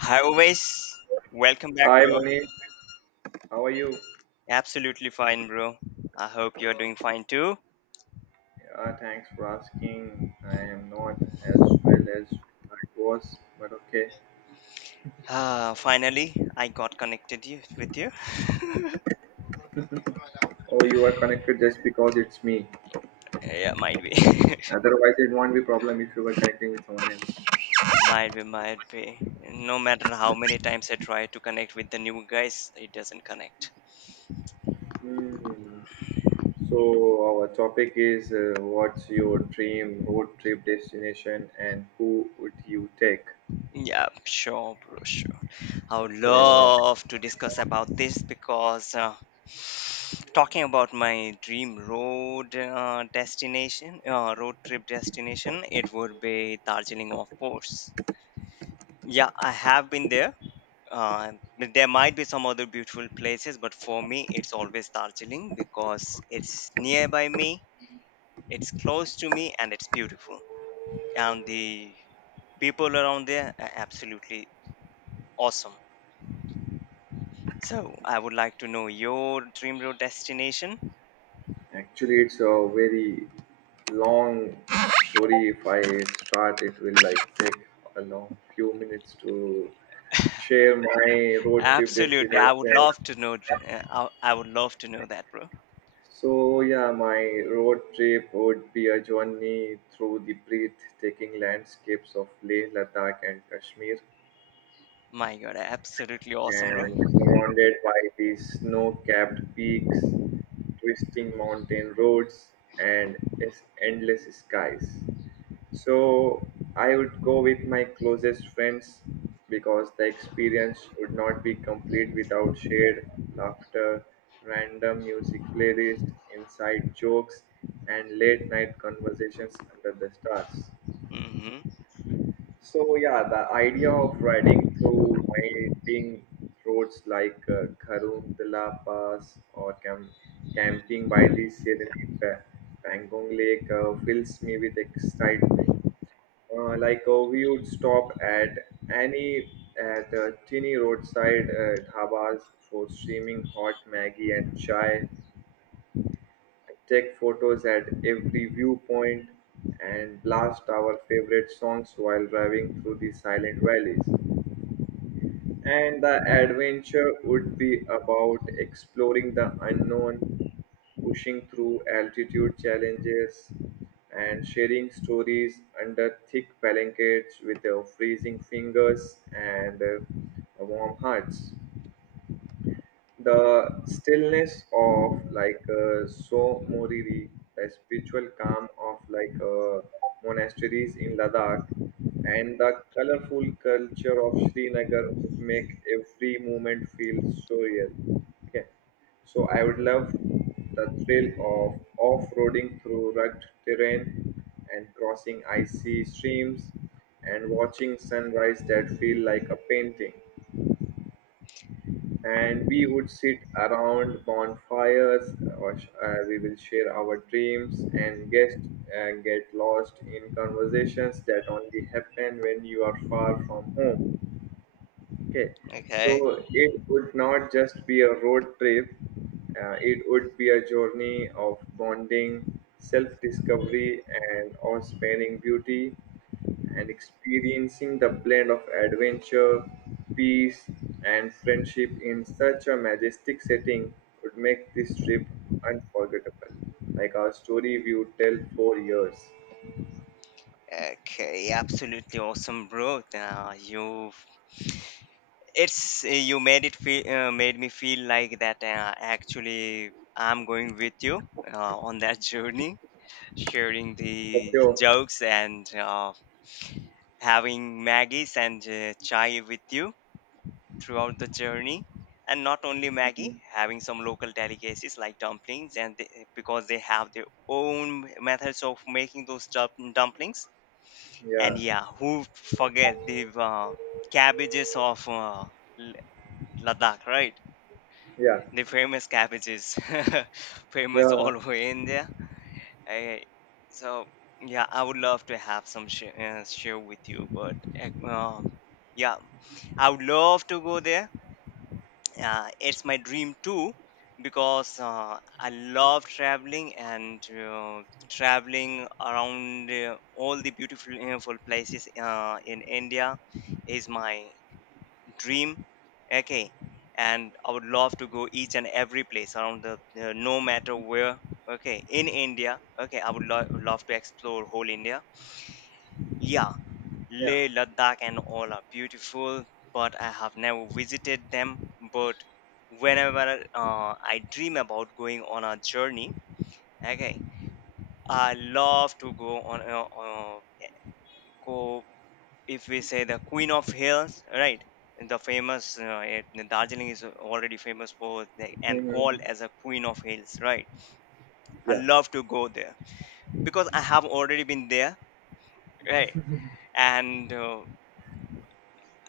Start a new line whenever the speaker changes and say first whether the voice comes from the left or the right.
left: Hi, always. Welcome back,
right: Hi
left: bro.
right: Manish, how are you?
left: Absolutely fine, bro. I hope you're doing fine too.
right: Yeah, thanks for asking. I am not as well as I was, but okay.
left: Ah, finally, I got connected you with you.
right: Oh, you are connected just because it's me.
left: yeah, might be,
right: Otherwise, it won't be problem if you were connecting with someone else.
left: might be, might be. No matter how many times I try to connect with the new guys, it doesn't connect.
right: Hmm. So our topic is what's your dream road trip destination and who would you take?
left: Yeah, sure, bro, sure. I would
right: So
left: love to discuss about this because talking about my dream road destination, road trip destination, it would be Darjeeling, of course. Yeah, I have been there. But there might be some other beautiful places, but for me, it's always Darjeeling because it's nearby me, it's close to me, and it's beautiful. And the people around there are absolutely awesome. So, I would like to know your dream road destination.
right: actually, it's a very long story. If I start, it will like take a long few minutes to share my road trip
left: Absolutely, I would
right: destination.
left: love to know. I would love to know that, bro.
right: So yeah, my road trip would be a journey through the breathtaking landscapes of Leh, Ladakh, and Kashmir,
left: My God, absolutely awesome, bro.
right: and surrounded by these snow-capped peaks, twisting mountain roads, and its endless skies. So I would go with my closest friends because the experience would not be complete without shared laughter, random music playlist, inside jokes, and late night conversations under the stars.
left: Mm-hmm.
right: So yeah, the idea of riding through winding roads like Karundala Pass or camping by the Serene Pa- Pangong Lake fills me with excitement, we would stop at any at teeny roadside dhabas for steaming hot maggi and chai, take photos at every viewpoint and blast our favorite songs while driving through the silent valleys, and the adventure would be about exploring the unknown, pushing through altitude challenges, and sharing stories under thick blankets with freezing fingers and warm hearts, the stillness of Moriri, the spiritual calm of monasteries in Ladakh, and the colorful culture of Srinagar would make every moment feel so real. Okay, so I would love the thrill of off-roading through rugged terrain and crossing icy streams and watching sunrise that feel like a painting, and we would sit around bonfires or we will share our dreams and guest get lost in conversations that only happen when you are far from home. Okay,
left: Okay.
right: so it would not just be a road trip, it would be a journey of bonding, self discovery, and awe sparing beauty, and experiencing the blend of adventure, peace, and friendship in such a majestic setting would make this trip unforgettable. Like our story we would tell for years.
left: Okay, absolutely awesome, bro. You, it's you made it feel, made me feel like that. Actually, I'm going with you on that journey, sharing the
right: Okay. Oh.
left: jokes and having Maggie's and chai with you throughout the journey. And not only Maggie,
right: Mhm.
left: having some local delicacies like dumplings, and they, because they have their own methods of making those dumplings. And
right: Yeah.
left: yeah, who forget the cabbages of L- Ladakh, right?
right: Yeah.
left: The famous cabbages, famous all
right: Yeah.
left: over India. I, so yeah, I would love to have some share with you, but uh, um, yeah, I would love to go there. Yeah, it's my dream too because I love traveling and traveling around all the beautiful, beautiful places in India is my dream. Okay, and I would love to go each and every place around the no matter where. Okay, in India. Okay, I would love to explore whole India. Yeah,
right: Yeah.
left: Leh, Ladakh, and all are beautiful, but I have never visited them. But whenever I dream about going on a journey, okay, I love to go if we say the Queen of Hills, right? The famous Darjeeling is already famous for the, and
right: Mhm.
left: called as a Queen of Hills, right? I
right: Yeah.
left: love to go there because I have already been there, right? And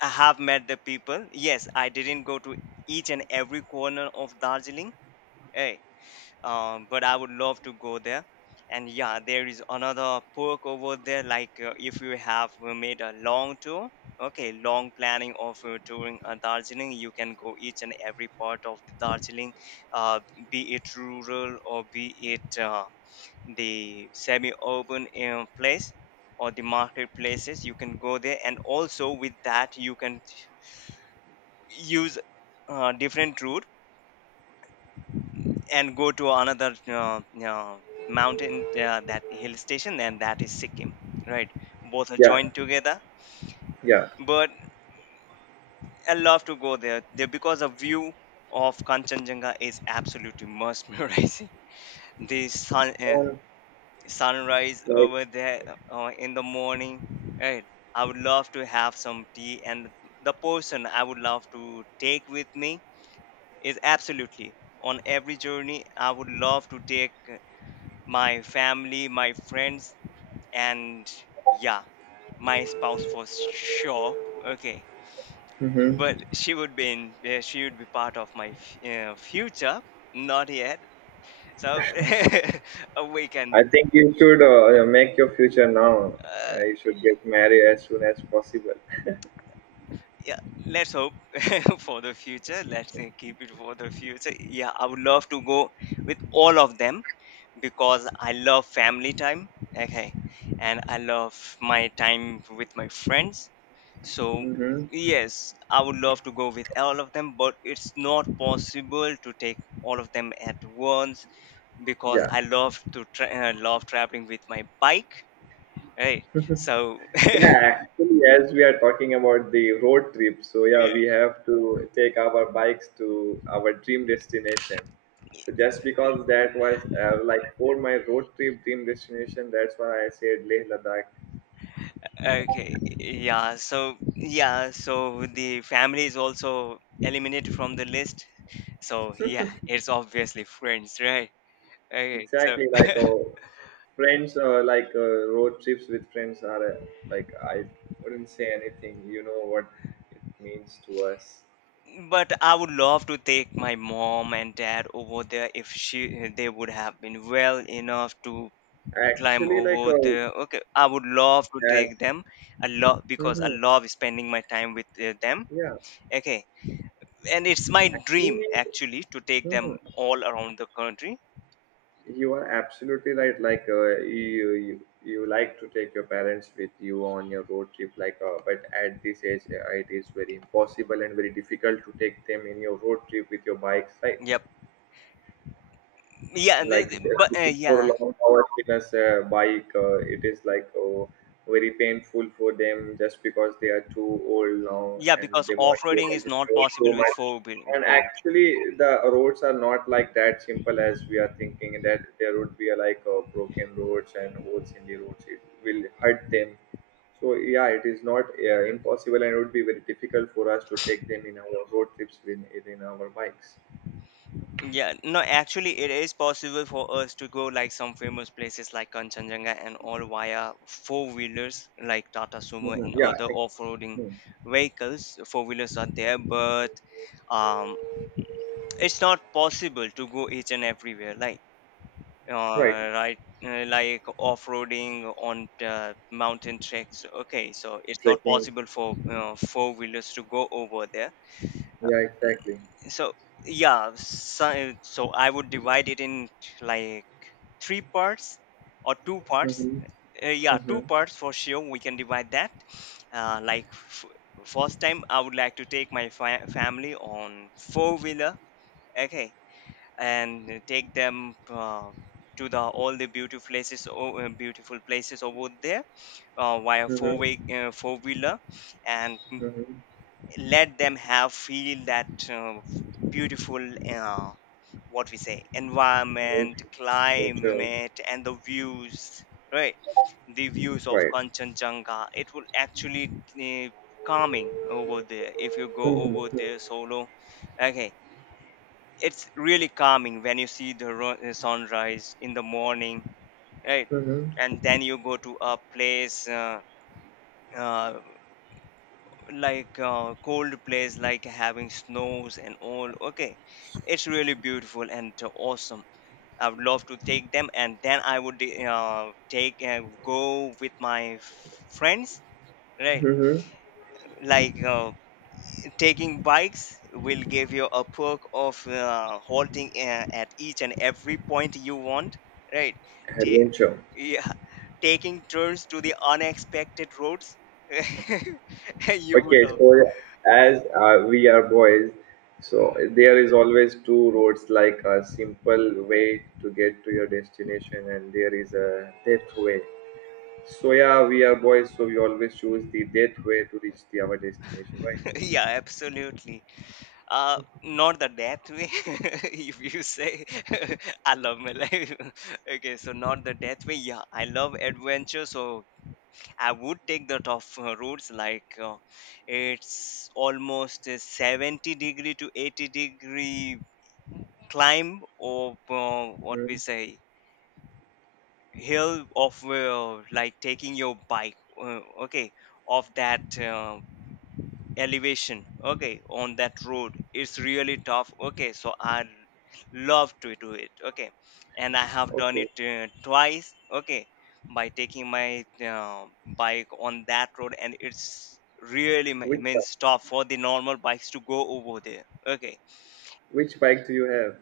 left: I have met the people. Yes, I didn't go to each and every corner of Darjeeling, eh? But I would love to go there. And yeah, there is another perk over there. Like if you have made a long tour, okay, long planning of touring Darjeeling, you can go each and every part of the Darjeeling, uh, be it rural or be it the semi-urban place or the marketplaces. You can go there, and also with that, you can use different route and go to another mountain that hill station, and that is Sikkim, right? Both are
right: Yeah,
left: joined together,
right: yeah.
left: but I love to go there because the view of Kanchenjunga is absolutely mesmerizing. The
right: Um,
left: sunrise
right: like,
left: over there in the morning, right? I would love to have some tea, and the person I would love to take with me is absolutely on every journey I would love to take my family, my friends, and yeah, my spouse for sure. Okay,
right: hmm
left: but she would be in she would be part of my future, not yet. So, we
right: I
left: can
right: think you should, yeah, make your future now.
left: uh,
right: You should get married as soon as possible.
left: yeah, let's hope. For the future let's keep it for the future. Yeah, I would love to go with all of them because I love family time, okay, and I love my time with my friends. So,
right: Hmm.
left: yes, I would love to go with all of them, but it's not possible to take all of them at once because
right: Yeah.
left: I love to love traveling with my bike, right? So, yeah.
right: Yeah, actually, as we are talking about the road trip, so yeah, we have to take our bikes to our dream destination. So just because that was for my road trip dream destination, that's why I said Leh Ladakh.
left: Okay, so the family is also eliminated from the list, so yeah, it's obviously friends, right? Okay, so
right: Exactly, friends, road trips with friends are, I wouldn't say anything. You know what it means to us.
left: but I would love to take my mom and dad over there if she they would have been well enough to climb
right: Actually, like
left: over there. Okay, I would love to
right: that,
left: take them a lot because I
right: hmm
left: love spending my time with them.
right: yeah,
left: Okay, and it's my dream
right: actually,
left: actually to take
right: hmm,
left: them all around the country.
right: you are absolutely right. Like, you, you like to take your parents with you on your road trip. But at this age, it is very impossible and very difficult to take them in your road trip with your bikes, right?
left: Yep. Yeah,
right: Like
left: they- but
right: looking for
left: yeah,
right: long hours in a bike, it is like, oh, very painful for them just because they are too old now
left: yeah,
right: and
left: because
right: they won't be
left: off-roading
right: able
left: is
right: to
left: not
right: travel
left: possible
right: so
left: with
right: much, and
left: four wheel.
right: actually the roads are not like that simple as we are thinking. That there would be a, like, broken roads and holes in the roads, it will hurt them. So yeah, it is not impossible, and it would be very difficult for us to take them in our road trips in our bikes.
left: Yeah, no, actually, it is possible for us to go like some famous places like Kanchenjunga and all via four wheelers like Tata Sumo
right: Mhm.
left: and other
right: Yeah.
left: off roading
right: Hmm.
left: vehicles. Four wheelers are there, but um, it's not possible to go each and everywhere. Like,
right: Right.
left: uh, right, like off roading on the mountain tracks. Okay, so it's not
right: Trekking.
left: possible for four wheelers to go over there.
right: Yeah, exactly.
left: So yeah, so I would divide it in like three parts or two parts.
right: Mm-hmm.
left: Uh, yeah,
right: Mm-hmm.
left: two parts for sure we can divide that. Uh, like first time I would like to take my family on four wheeler, okay, and take them to the all the beautiful places over there uh, via
right: Mm-hmm.
left: four way uh, four wheeler, and
right: Mm-hmm.
left: let them have feel that beautiful, uh, what we say,
right: Nature.
left: environment,
right: Nature.
left: climate, and the views, right? The views of
right: Right.
left: Kanchenjunga, it will actually uh, calming over there if you go over
right: Mm-hmm.
left: there solo. Okay, it's really calming when you see the sunrise in the morning, right?
right: Mm-hmm.
left: And then you go to a place uh, like cold place like having snows and all. Okay, it's really beautiful and awesome. I would love to take them, and then I would take and go with my friends, right?
right: Mm-hmm.
left: Like taking bikes will give you a perk of halting at each and every point you want, right? Ta-
right: Adventure.
left: yeah, taking turns to the unexpected roads, you would
right: Okay,
left: love.
right: so as we are boys, so there is always two roads, like a simple way to get to your destination, and there is a death way. So yeah, we are boys, so we always choose the death way to reach the our destination, right?
left: Yeah, absolutely. Uh, not the death way, if you say. I love my life. Okay, so not the death way. Yeah, I love adventure, so I would take the tough routes. Like it's almost a 70 degree to 80 degree climb, or what we
right: Hmm.
left: say, hill of like taking your bike. Okay, of that elevation, okay, on that road it's really tough. Okay, so I love to do it, okay, and I have done
right: Okay.
left: it twice, okay, by taking my bike on that road, and it's really
right: Which bike?
left: means tough for the normal bikes to go over there. Okay,
right: Which bike do you have?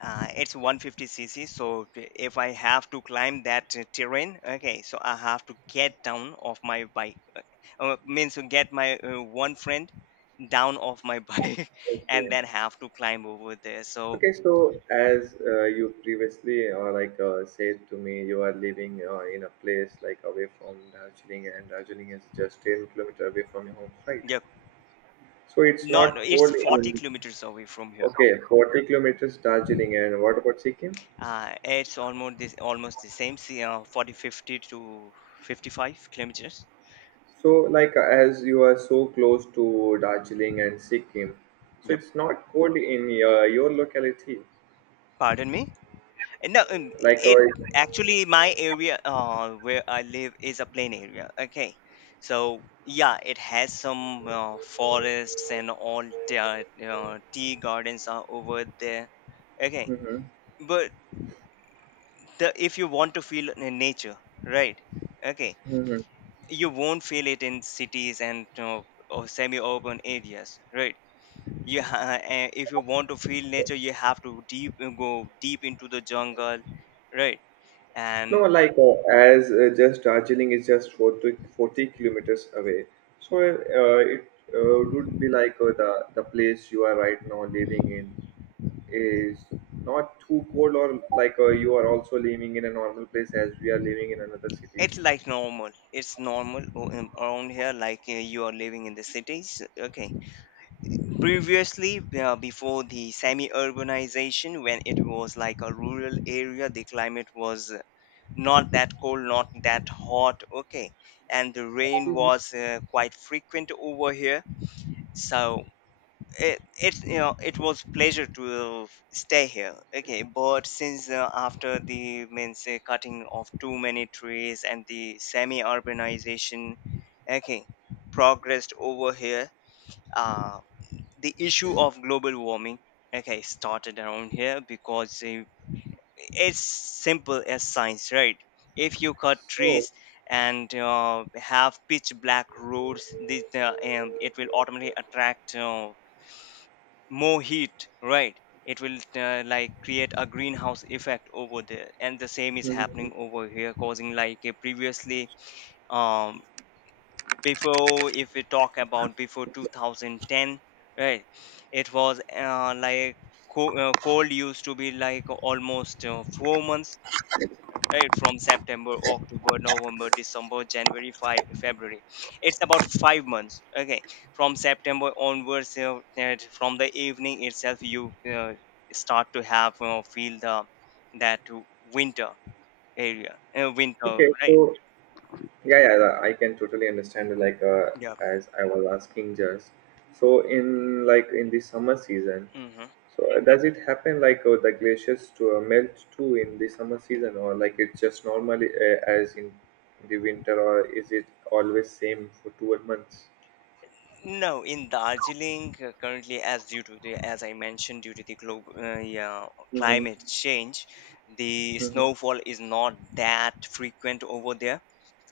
left: it's 150cc, so if I have to climb that terrain, okay, so I have to get down off my bike. Means to get my one friend down off my bike and
right: Okay.
left: then have to climb over there. So,
right: Okay. So, as you previously said to me, you are living in a place like away from Darjeeling, and Darjeeling is just 10 kilometer away from your home, right?
left: yeah,
right: So it's
left: not
right: not
left: it's
right: cold
left: 40
right: in.
left: kilometers away from here.
right: Okay, 40 kilometers Darjeeling, and what about Sikkim?
left: It's almost this almost the same, see, 40, 50 to 55 kilometers.
right: So, like, as you are so close to Darjeeling and Sikkim, so
left: Yep,
right: it's not cold in your locality,
left: pardon me. No,
right: like,
left: it actually my area where I live is a plain area. Okay, so yeah, it has some forests and all the tea gardens are over there. Okay,
right: mm-hmm.
left: but the, if you want to feel in nature, right? Okay,
right: Mm-hmm.
left: you won't feel it in cities and you or semi-urban areas, right? You if you want to feel nature, you have to deep go deep into the jungle, right?
right: No,
left: And
right: like, as just Darjeeling is just forty kilometers away, so, it would be like, the place you are right now living in is not too cold, or like, you are also living in a normal place as we are living in another city.
left: it's
right: So,
left: like normal. It's normal around here, like you are living in the cities. Okay. Previously, before the semi urbanization, when it was like a rural area, the climate was not that cold, not that hot. Okay. And the rain was quite frequent over here. So it's it was pleasure to stay here. Okay, but since after the means cutting of too many trees and the semi urbanization, okay, progressed over here. uh, the issue of global warming, okay, started around here because it's simple as science, right? If you cut
right: so
left: trees and have pitch black roads it will automatically attract more heat, right? It will like create a greenhouse effect over there, and the same is
right: mhm.
left: happening over here causing like a previously... um before, if we talk about before 2010, right? It was like cold used to be like almost 4 months, right? From September, October, November, December, January, February. It's about 5 months. Okay, from September onwards you... and from the evening itself you start to have feel the... that winter area winter,
right: okay, so,
left: right?
right: yeah, yeah, I can totally understand. Like,
left: Yeah.
right: as I was asking, just so in like in the summer season,
left: Hmm.
right: so does it happen like the glaciers to melt too in the summer season, or like it's just normally as in the winter, or is it always same for 12 months?
left: No, in Darjeeling, currently, as due to the, as I mentioned, due to the global, yeah,
right: Mm-hmm.
left: climate change, the
right: Mm-hmm.
left: snowfall is not that frequent over there.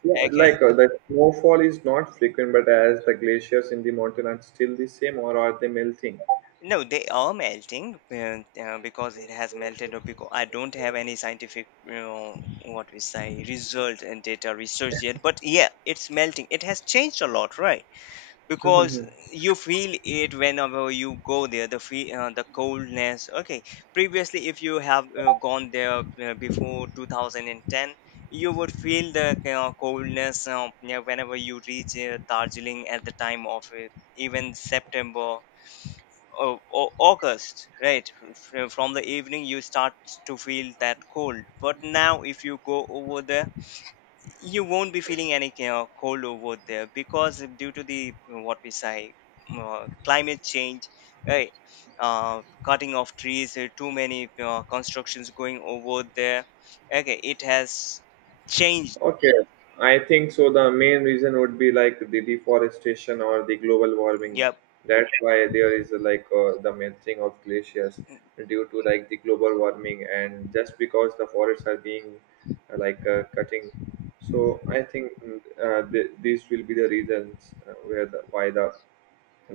right: Yeah,
left: Okay.
right: the snowfall is not frequent, but as the glaciers in the mountain are still the same, or are they melting?
left: No, they are melting because it has melted or because I don't have any scientific, what we say, result and data research yet. But yeah, it's melting. It has changed a lot, right? Because
right: Mm-hmm.
left: you feel it whenever you go there, the fe the coldness. Okay, previously, if you have gone there before 2010, you would feel the coldness, yeah, whenever you reach Darjeeling at the time of it, even September, August, right? From the evening, you start to feel that cold. But now, if you go over there, you won't be feeling any cold over there because due to the what we say climate change, right? Cutting of trees, too many constructions going over there. Okay, it has changed.
right: Okay, I think so. The main reason would be like the deforestation or the global warming.
left: Yep,
right: That's why there is like the melting of glaciers due to like the global warming, and just because the forests are being, cutting. So I think, these will be the reasons where the, why the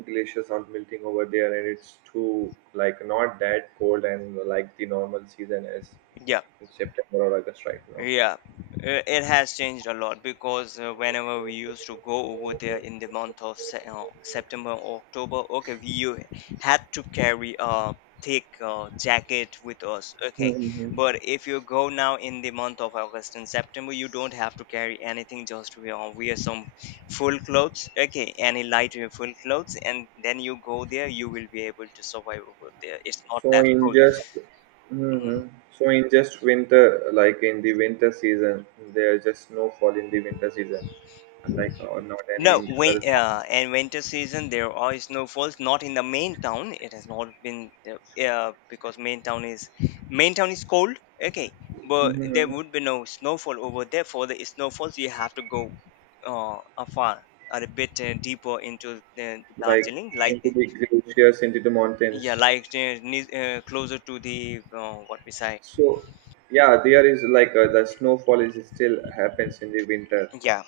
right: glaciers are melting over there, and it's too like not that cold, and like the normal season is
left: yeah.
right: in September or August right now.
left: Yeah, it has changed a lot because whenever we used to go over there in the month of September or October, okay, had to carry a thick jacket with us, okay.
right: Mhm.
left: But if you go now in the month of August and September, you don't have to carry anything, just wear some full clothes, okay, any light full clothes, and then you go there, you will be able to survive over there. It's not
right: So
left: that
right: in
left: cold.
right: just
left: Mm.
right: mhm. So in just winter, like in the winter season, there's just no fall in the winter season, like or not any
left: No,
right: in
left: when
right: another seasons.
left: and winter season there are snowfalls. Not in the main town. It has not been because main town is cold. Okay, but there
right: Hmm.
left: would be no snowfall over there. For the snowfalls, you have to go afar or a bit deeper into
right: Like
left: Darjeeling, like...
right: into the glaciers, into the
left: yeah,
right: mountains.
left: like closer to the what we say.
right: So yeah, there is like, the snowfall is still happens in the winter.
left: Yeah,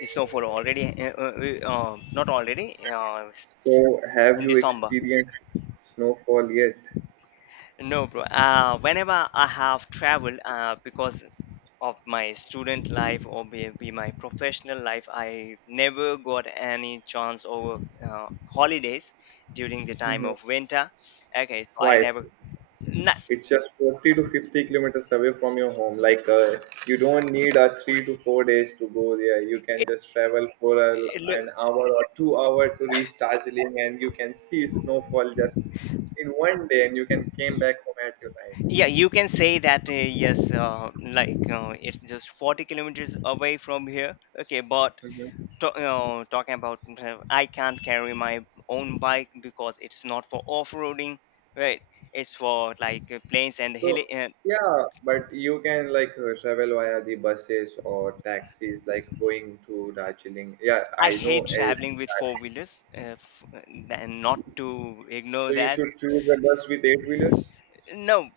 left: the snowfall already. Not already.
right: So have
left: In
right: you
left: December.
right: experienced snowfall yet?
left: No, bro. Whenever I have traveled, because of my student life or maybe my professional life, I never got any chance over holidays during the time
right: Hmm.
left: of winter. Okay, so I
right: Why?
left: never. Na-
right: It's just 40 to 50 kilometers away from your home. Like, you don't need a 3 to 4 days to go there. You can
left: it,
right: just travel for a,
left: it,
right: an
left: look-
right: hour or 2 hour to reach Darjeeling, and you can see snowfall just in one day, and you can came back home at your time.
left: yeah, you can say that. Yes, like it's just 40 kilometers away from here. Okay, but
right: Mhm.
left: to, talking about I can't carry my own bike because it's not for off-roading, right? It's for like plains and
right: So
left: hilly.
right: yeah, but you can like, travel via the buses or taxis, like going to Darjeeling. Yeah,
left: I
right: I know.
left: hate traveling with four wheelers, and not to ignore
right: So you
left: that.
right: should choose a bus with eight wheelers.
left: No,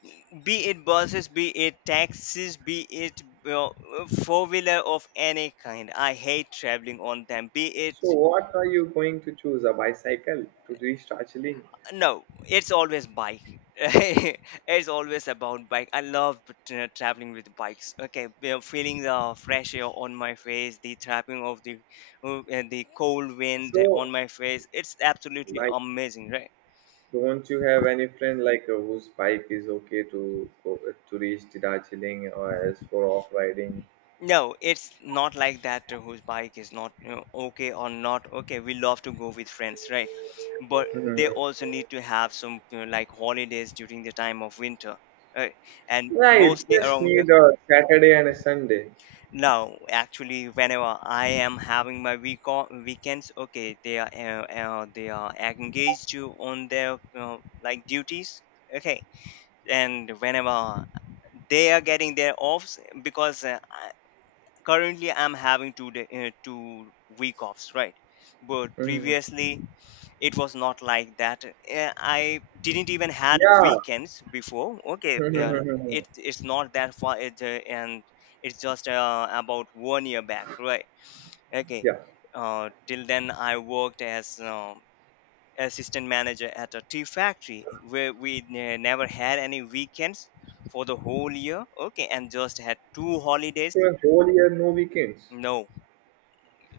left: be it buses, be it taxis, be it four wheeler of any kind. I hate traveling on them. Be it...
right: So, what are you going to choose? A bicycle to reach Darjeeling?
left: No, it's always bike. It's always about bike. I love traveling with bikes. Okay, feeling the fresh air on my face, the trapping of uh, the cold wind
right: So,
left: on my face. It's absolutely
right: like,
left: amazing, right?
right: don't you have any friend like, whose bike is okay to go, to reach the Darjeeling or as for off riding?
left: No, it's not like that. Whose bike is not okay or not okay. We love to go with friends, right? But they also need to have some like holidays during the time of winter, right? And
right: Right,
left: mostly
right: just
left: around here.
right: need a Saturday and a Sunday.
left: No, actually, whenever I am having my week on weekends, okay, they are engaged to on their like duties, okay, and whenever they are getting their offs, because currently I'm having 2 week offs, right? But
right: Hmm.
left: previously it was not like that. Eh, I didn't even had
right: Yeah.
left: weekends before. Okay, well, it's not that far, and it's just about one year back, right? Okay,
right: yeah.
left: till then I worked as assistant manager at a tea factory where we never had any weekends for the whole year, okay, and just had two holidays.
right: So, a whole year, no weekends.
left: No,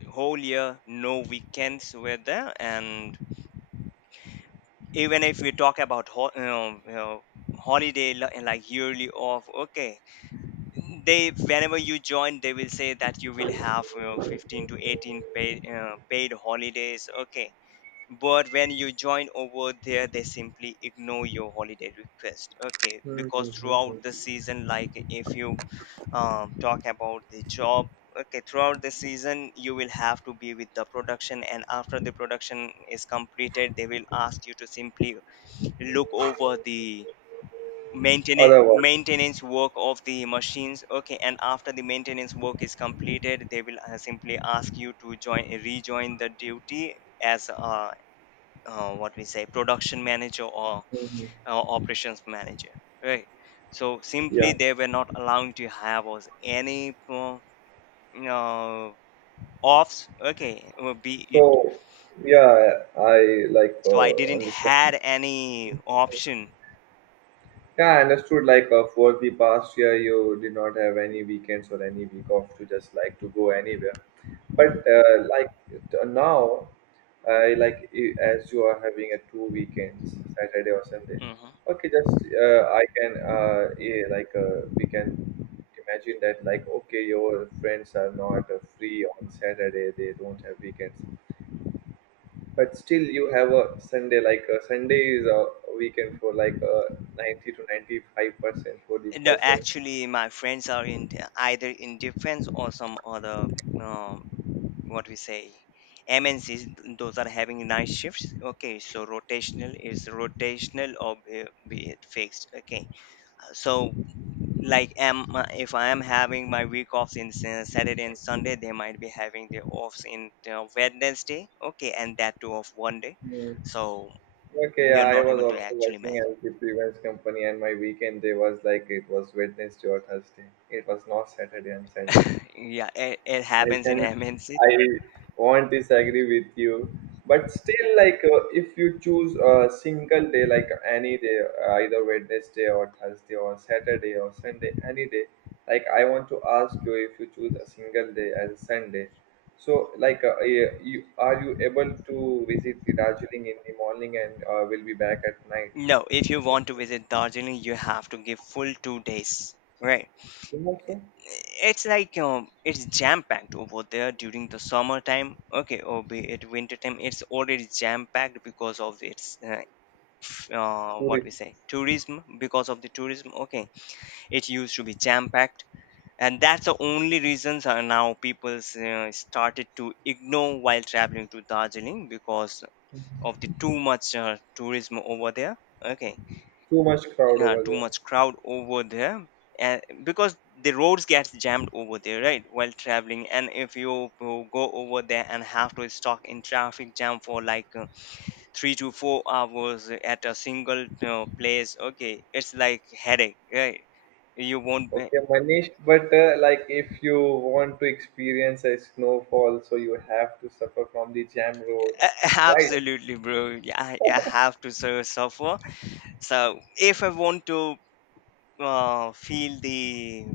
left: whole year no weekends were there. And even if we talk about holiday and like yearly off, okay, they whenever you join they will say that you will have 15 to 18 paid holidays, okay, but when you join over there they simply ignore your holiday request, okay, because throughout the
right: Mhm.
left: season, like if you talk about the job, okay, throughout the season you will have to be with the production, and after the production is completed they will ask you to simply look over the
right: Otherwise.
left: maintenance work of the machines, okay, and after the maintenance work is completed they will simply ask you to join rejoin the duty as what we say production manager or
right: Mhm.
left: operations manager, right? So
right: Yeah.
left: simply they were not allowing to have us any uh, offs, okay, be it...
right: So, yeah, I,
left: so I didn't
right: understand.
left: had any option.
right: Yeah, I understood. Like, for the past year, you did not have any weekends or any week off to just like to go anywhere. But, now, as you are having a 2 weekends, Saturday or Sunday.
left: Mm-hmm.
right: Okay, just, I can eh, like we can imagine that, like, okay, your friends are not free on Saturday; they don't have weekends, but still you have a Sunday, like a Sunday is a weekend for like a 90 to 95% for the
left: No,
right: persons.
left: actually, my friends are in either in defense or some other, um, what we say, MNCs. Those are having night shifts. Okay, so rotational is rotational or be it fixed. Okay, so like am if I am having my week offs in Saturday and Sunday, they might be having their offs in you Wednesday. Okay, and that too of one day.
right: Hmm.
left: So
right: Okay,
left: we are
right: I
left: not
right: was
left: able to
right: also
left: actually
right: working
left: match.
right: at the events company and my weekend day was like it was Wednesday or Thursday, it was not Saturday and Sunday.
left: Yeah, it
right: I
left: happens in
right: can,
left: MNC.
right: I won't disagree with you, but still, like, if you choose a single day, like any day, either Wednesday or Thursday or Saturday or Sunday, any day, like, I want to ask you if you choose a single day as a Sunday. So, like, are you able to visit the Darjeeling in the morning and will be back at night?
left: No, if you
right: At your
left: want to visit Darjeeling, you have to give full 2 days. Right.
right: home also?
left: It's like it's jam packed over there during the summertime. Okay, or be it winter time, it's already jam packed because of its what we
right: Tourist,
left: say tourism. Because of the tourism, okay, it used to be jam packed, and that's the only reasons are now people's started to ignore while traveling to Darjeeling because of the too much tourism over there. Okay,
right: too much crowd over
left: too
right: there.
left: much crowd over there, and because the roads gets jammed over there, right, while traveling, and if you go over there and have to stuck in traffic jam for like 3 to 4 hours at a single place, okay, it's like headache, right? You won't be...
right: Okay, Manish, but, if you want to experience a snowfall, so you have to suffer from the jam road, right?
left: absolutely bro. Yeah, I have to suffer. So if I want to feel the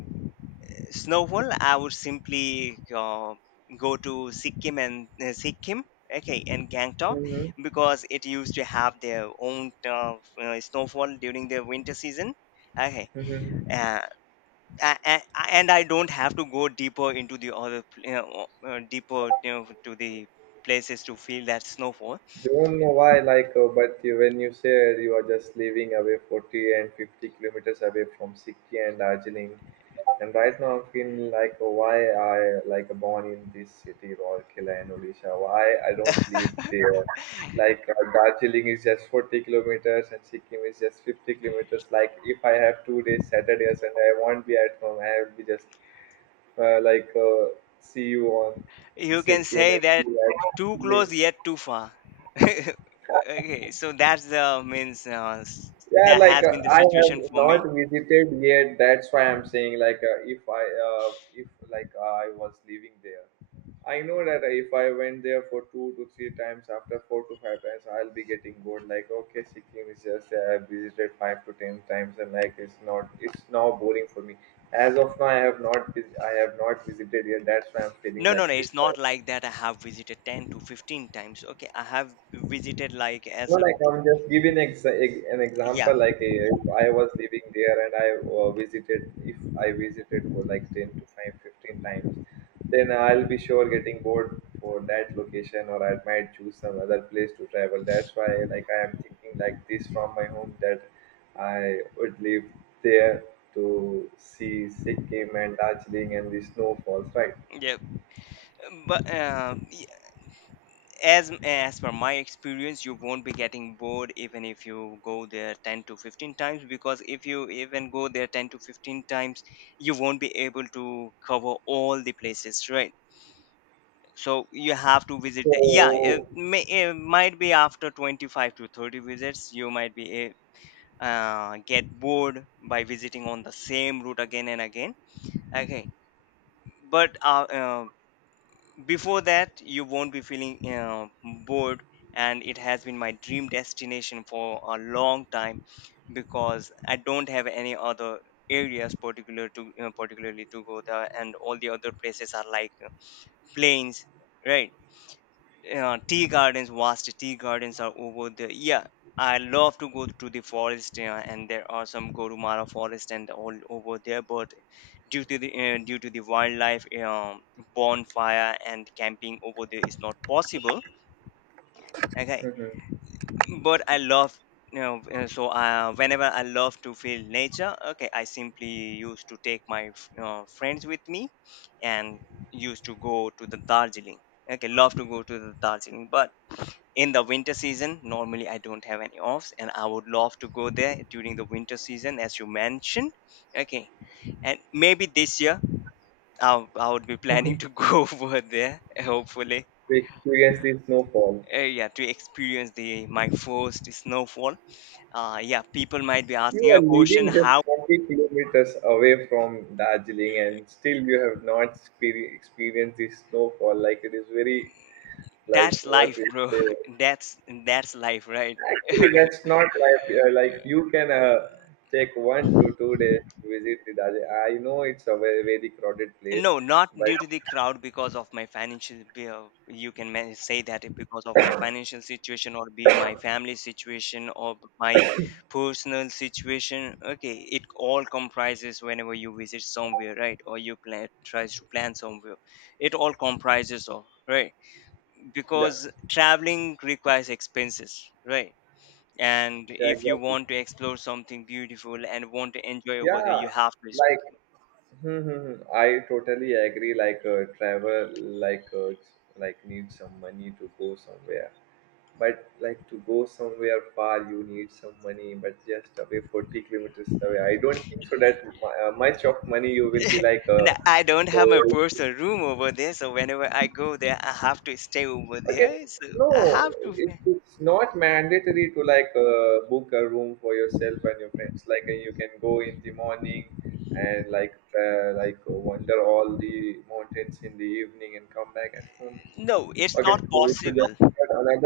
left: snowfall, I would simply go to Sikkim and okay, and Gangtok
right: Mm-hmm.
left: because it used to have their own snowfall during the winter season. Okay,
right: Mm-hmm.
left: uh, a- a- and I don't have to go deeper into the other, deeper to the places to feel that snowfall.
right: Don't know why, like, but you, when you said you are just living away 40 and 50 kilometers away from Sikkim and Darjeeling, and right now I'm feeling like why I like born in this city Rourkela in Odisha. Why I don't live there. Like, Darjeeling is just 40 kilometers and Sikkim is just 50 kilometers. Like if I have 2 days Saturday or Sunday, I won't be at home. I will be just, uh, like uh, see you on
left: You can
right: Sikkim
left: say
right: and see
left: that
right: you at
left: too
right: Darjeeling.
left: close yet too far. okay, so that's the means
right: Yeah,
left: that
right: like,
left: has been the
right: I have
left: situation for
right: not
left: me.
right: visited yet. That's why I'm saying like, if I if like I was living there, I know that if I went there for 2 to 3 times after 4 to 5 times, I'll be getting bored. Like okay, Sikkim is just, I visited 5 to 10 times, and like it's not it's now boring for me. As of now, I have not visited yet. That's why I'm feeling
left: No, no,
right: like
left: no.
right: this.
left: It's not
right: Right.
left: like that. I have visited 10 to 15 times. Okay. I have visited like
right: No,
left: as a,
right: like I'm just giving, an example.
left: yeah,
right: Like, if I was living there and I, visited, if I visited for like 10 to 5, 15 times, then I'll be sure getting bored for that location or I might choose some other place to travel. That's why like I am thinking like this from my home that I would live there to see Sikkim and Darjeeling and the snowfalls, right?
left: yeah. But as per my experience, you won't be getting bored even if you go there 10 to 15 times because if you even go there 10 to 15 times, you won't be able to cover all the places, right? So you have to visit. The, yeah,
right: So,
left: it might be after 25 to 30 visits, you might be get bored by visiting on the same route again and again. Okay, but before that you won't be feeling bored, and it has been my dream destination for a long time because I don't have any other areas particular to particularly to go there, and all the other places are like plains, right? Tea gardens, vast tea gardens are over there. Yeah, I love to go to the forest, yeah, and there are some Gorumara forest and all over there. But due to the wildlife, bonfire and camping over there is not possible. Okay,
right: mhm,
left: but I love. You know, so whenever I love to feel nature, okay, I simply used to take my friends with me, and used to go to the Darjeeling. Okay, love to go to the Darjeeling, but in the winter season normally I don't have any offs, and I would love to go there during the winter season as you mentioned, okay, and maybe this year I would be planning
right: mhm,
left: to go over there hopefully.
right: experience the snowfall.
left: Yeah, to experience the my first snowfall. Yeah, people might be
right: You
left: asking
right: are
left: a question
right: living
left: how...
right: just 40 kilometers away from Darjeeling, and still you have not, experienced the snowfall. Like it is very, like
left: that's
right: what
left: life
right: we
left: bro.
right: say.
left: that's that's life, right?
right: Actually, that's not like, yeah, like you can, take 1 to 2 days to visit the Darjeeling. I know it's a very, very crowded place,
left: No, not
right: but
left: due to the crowd because of my financial. You can say that it because of my financial situation, or be my family situation, or my personal situation. Okay, it all comprises whenever you visit somewhere, right? Or you plan tries to plan somewhere. It all comprises of, right?
right: yeah,
left: Because traveling requires expenses, right? And
right: yeah,
left: if you
right: exactly.
left: want to explore something beautiful and want to enjoy over there,
right: Yeah,
left: you have to...
right: like, hmm, hmm, hmm. I totally agree. Like, need some money to go somewhere, but like to go somewhere far, you need some money. But just away 40 kilometers away, I don't think so that, much of money you will be like, uh.
left: And I don't have my personal room over there, so whenever I go there, I have to stay over
right: Okay,
left: there. So I
right: no,
left: have to.
right: it, it's not mandatory to like, book a room for yourself and your friends. Like, you can go in the morning and, wander all the mountains in the evening and come back at home.
left: No, it's
right: Okay,
left: not
right: so we should just
left: possible.
right: start another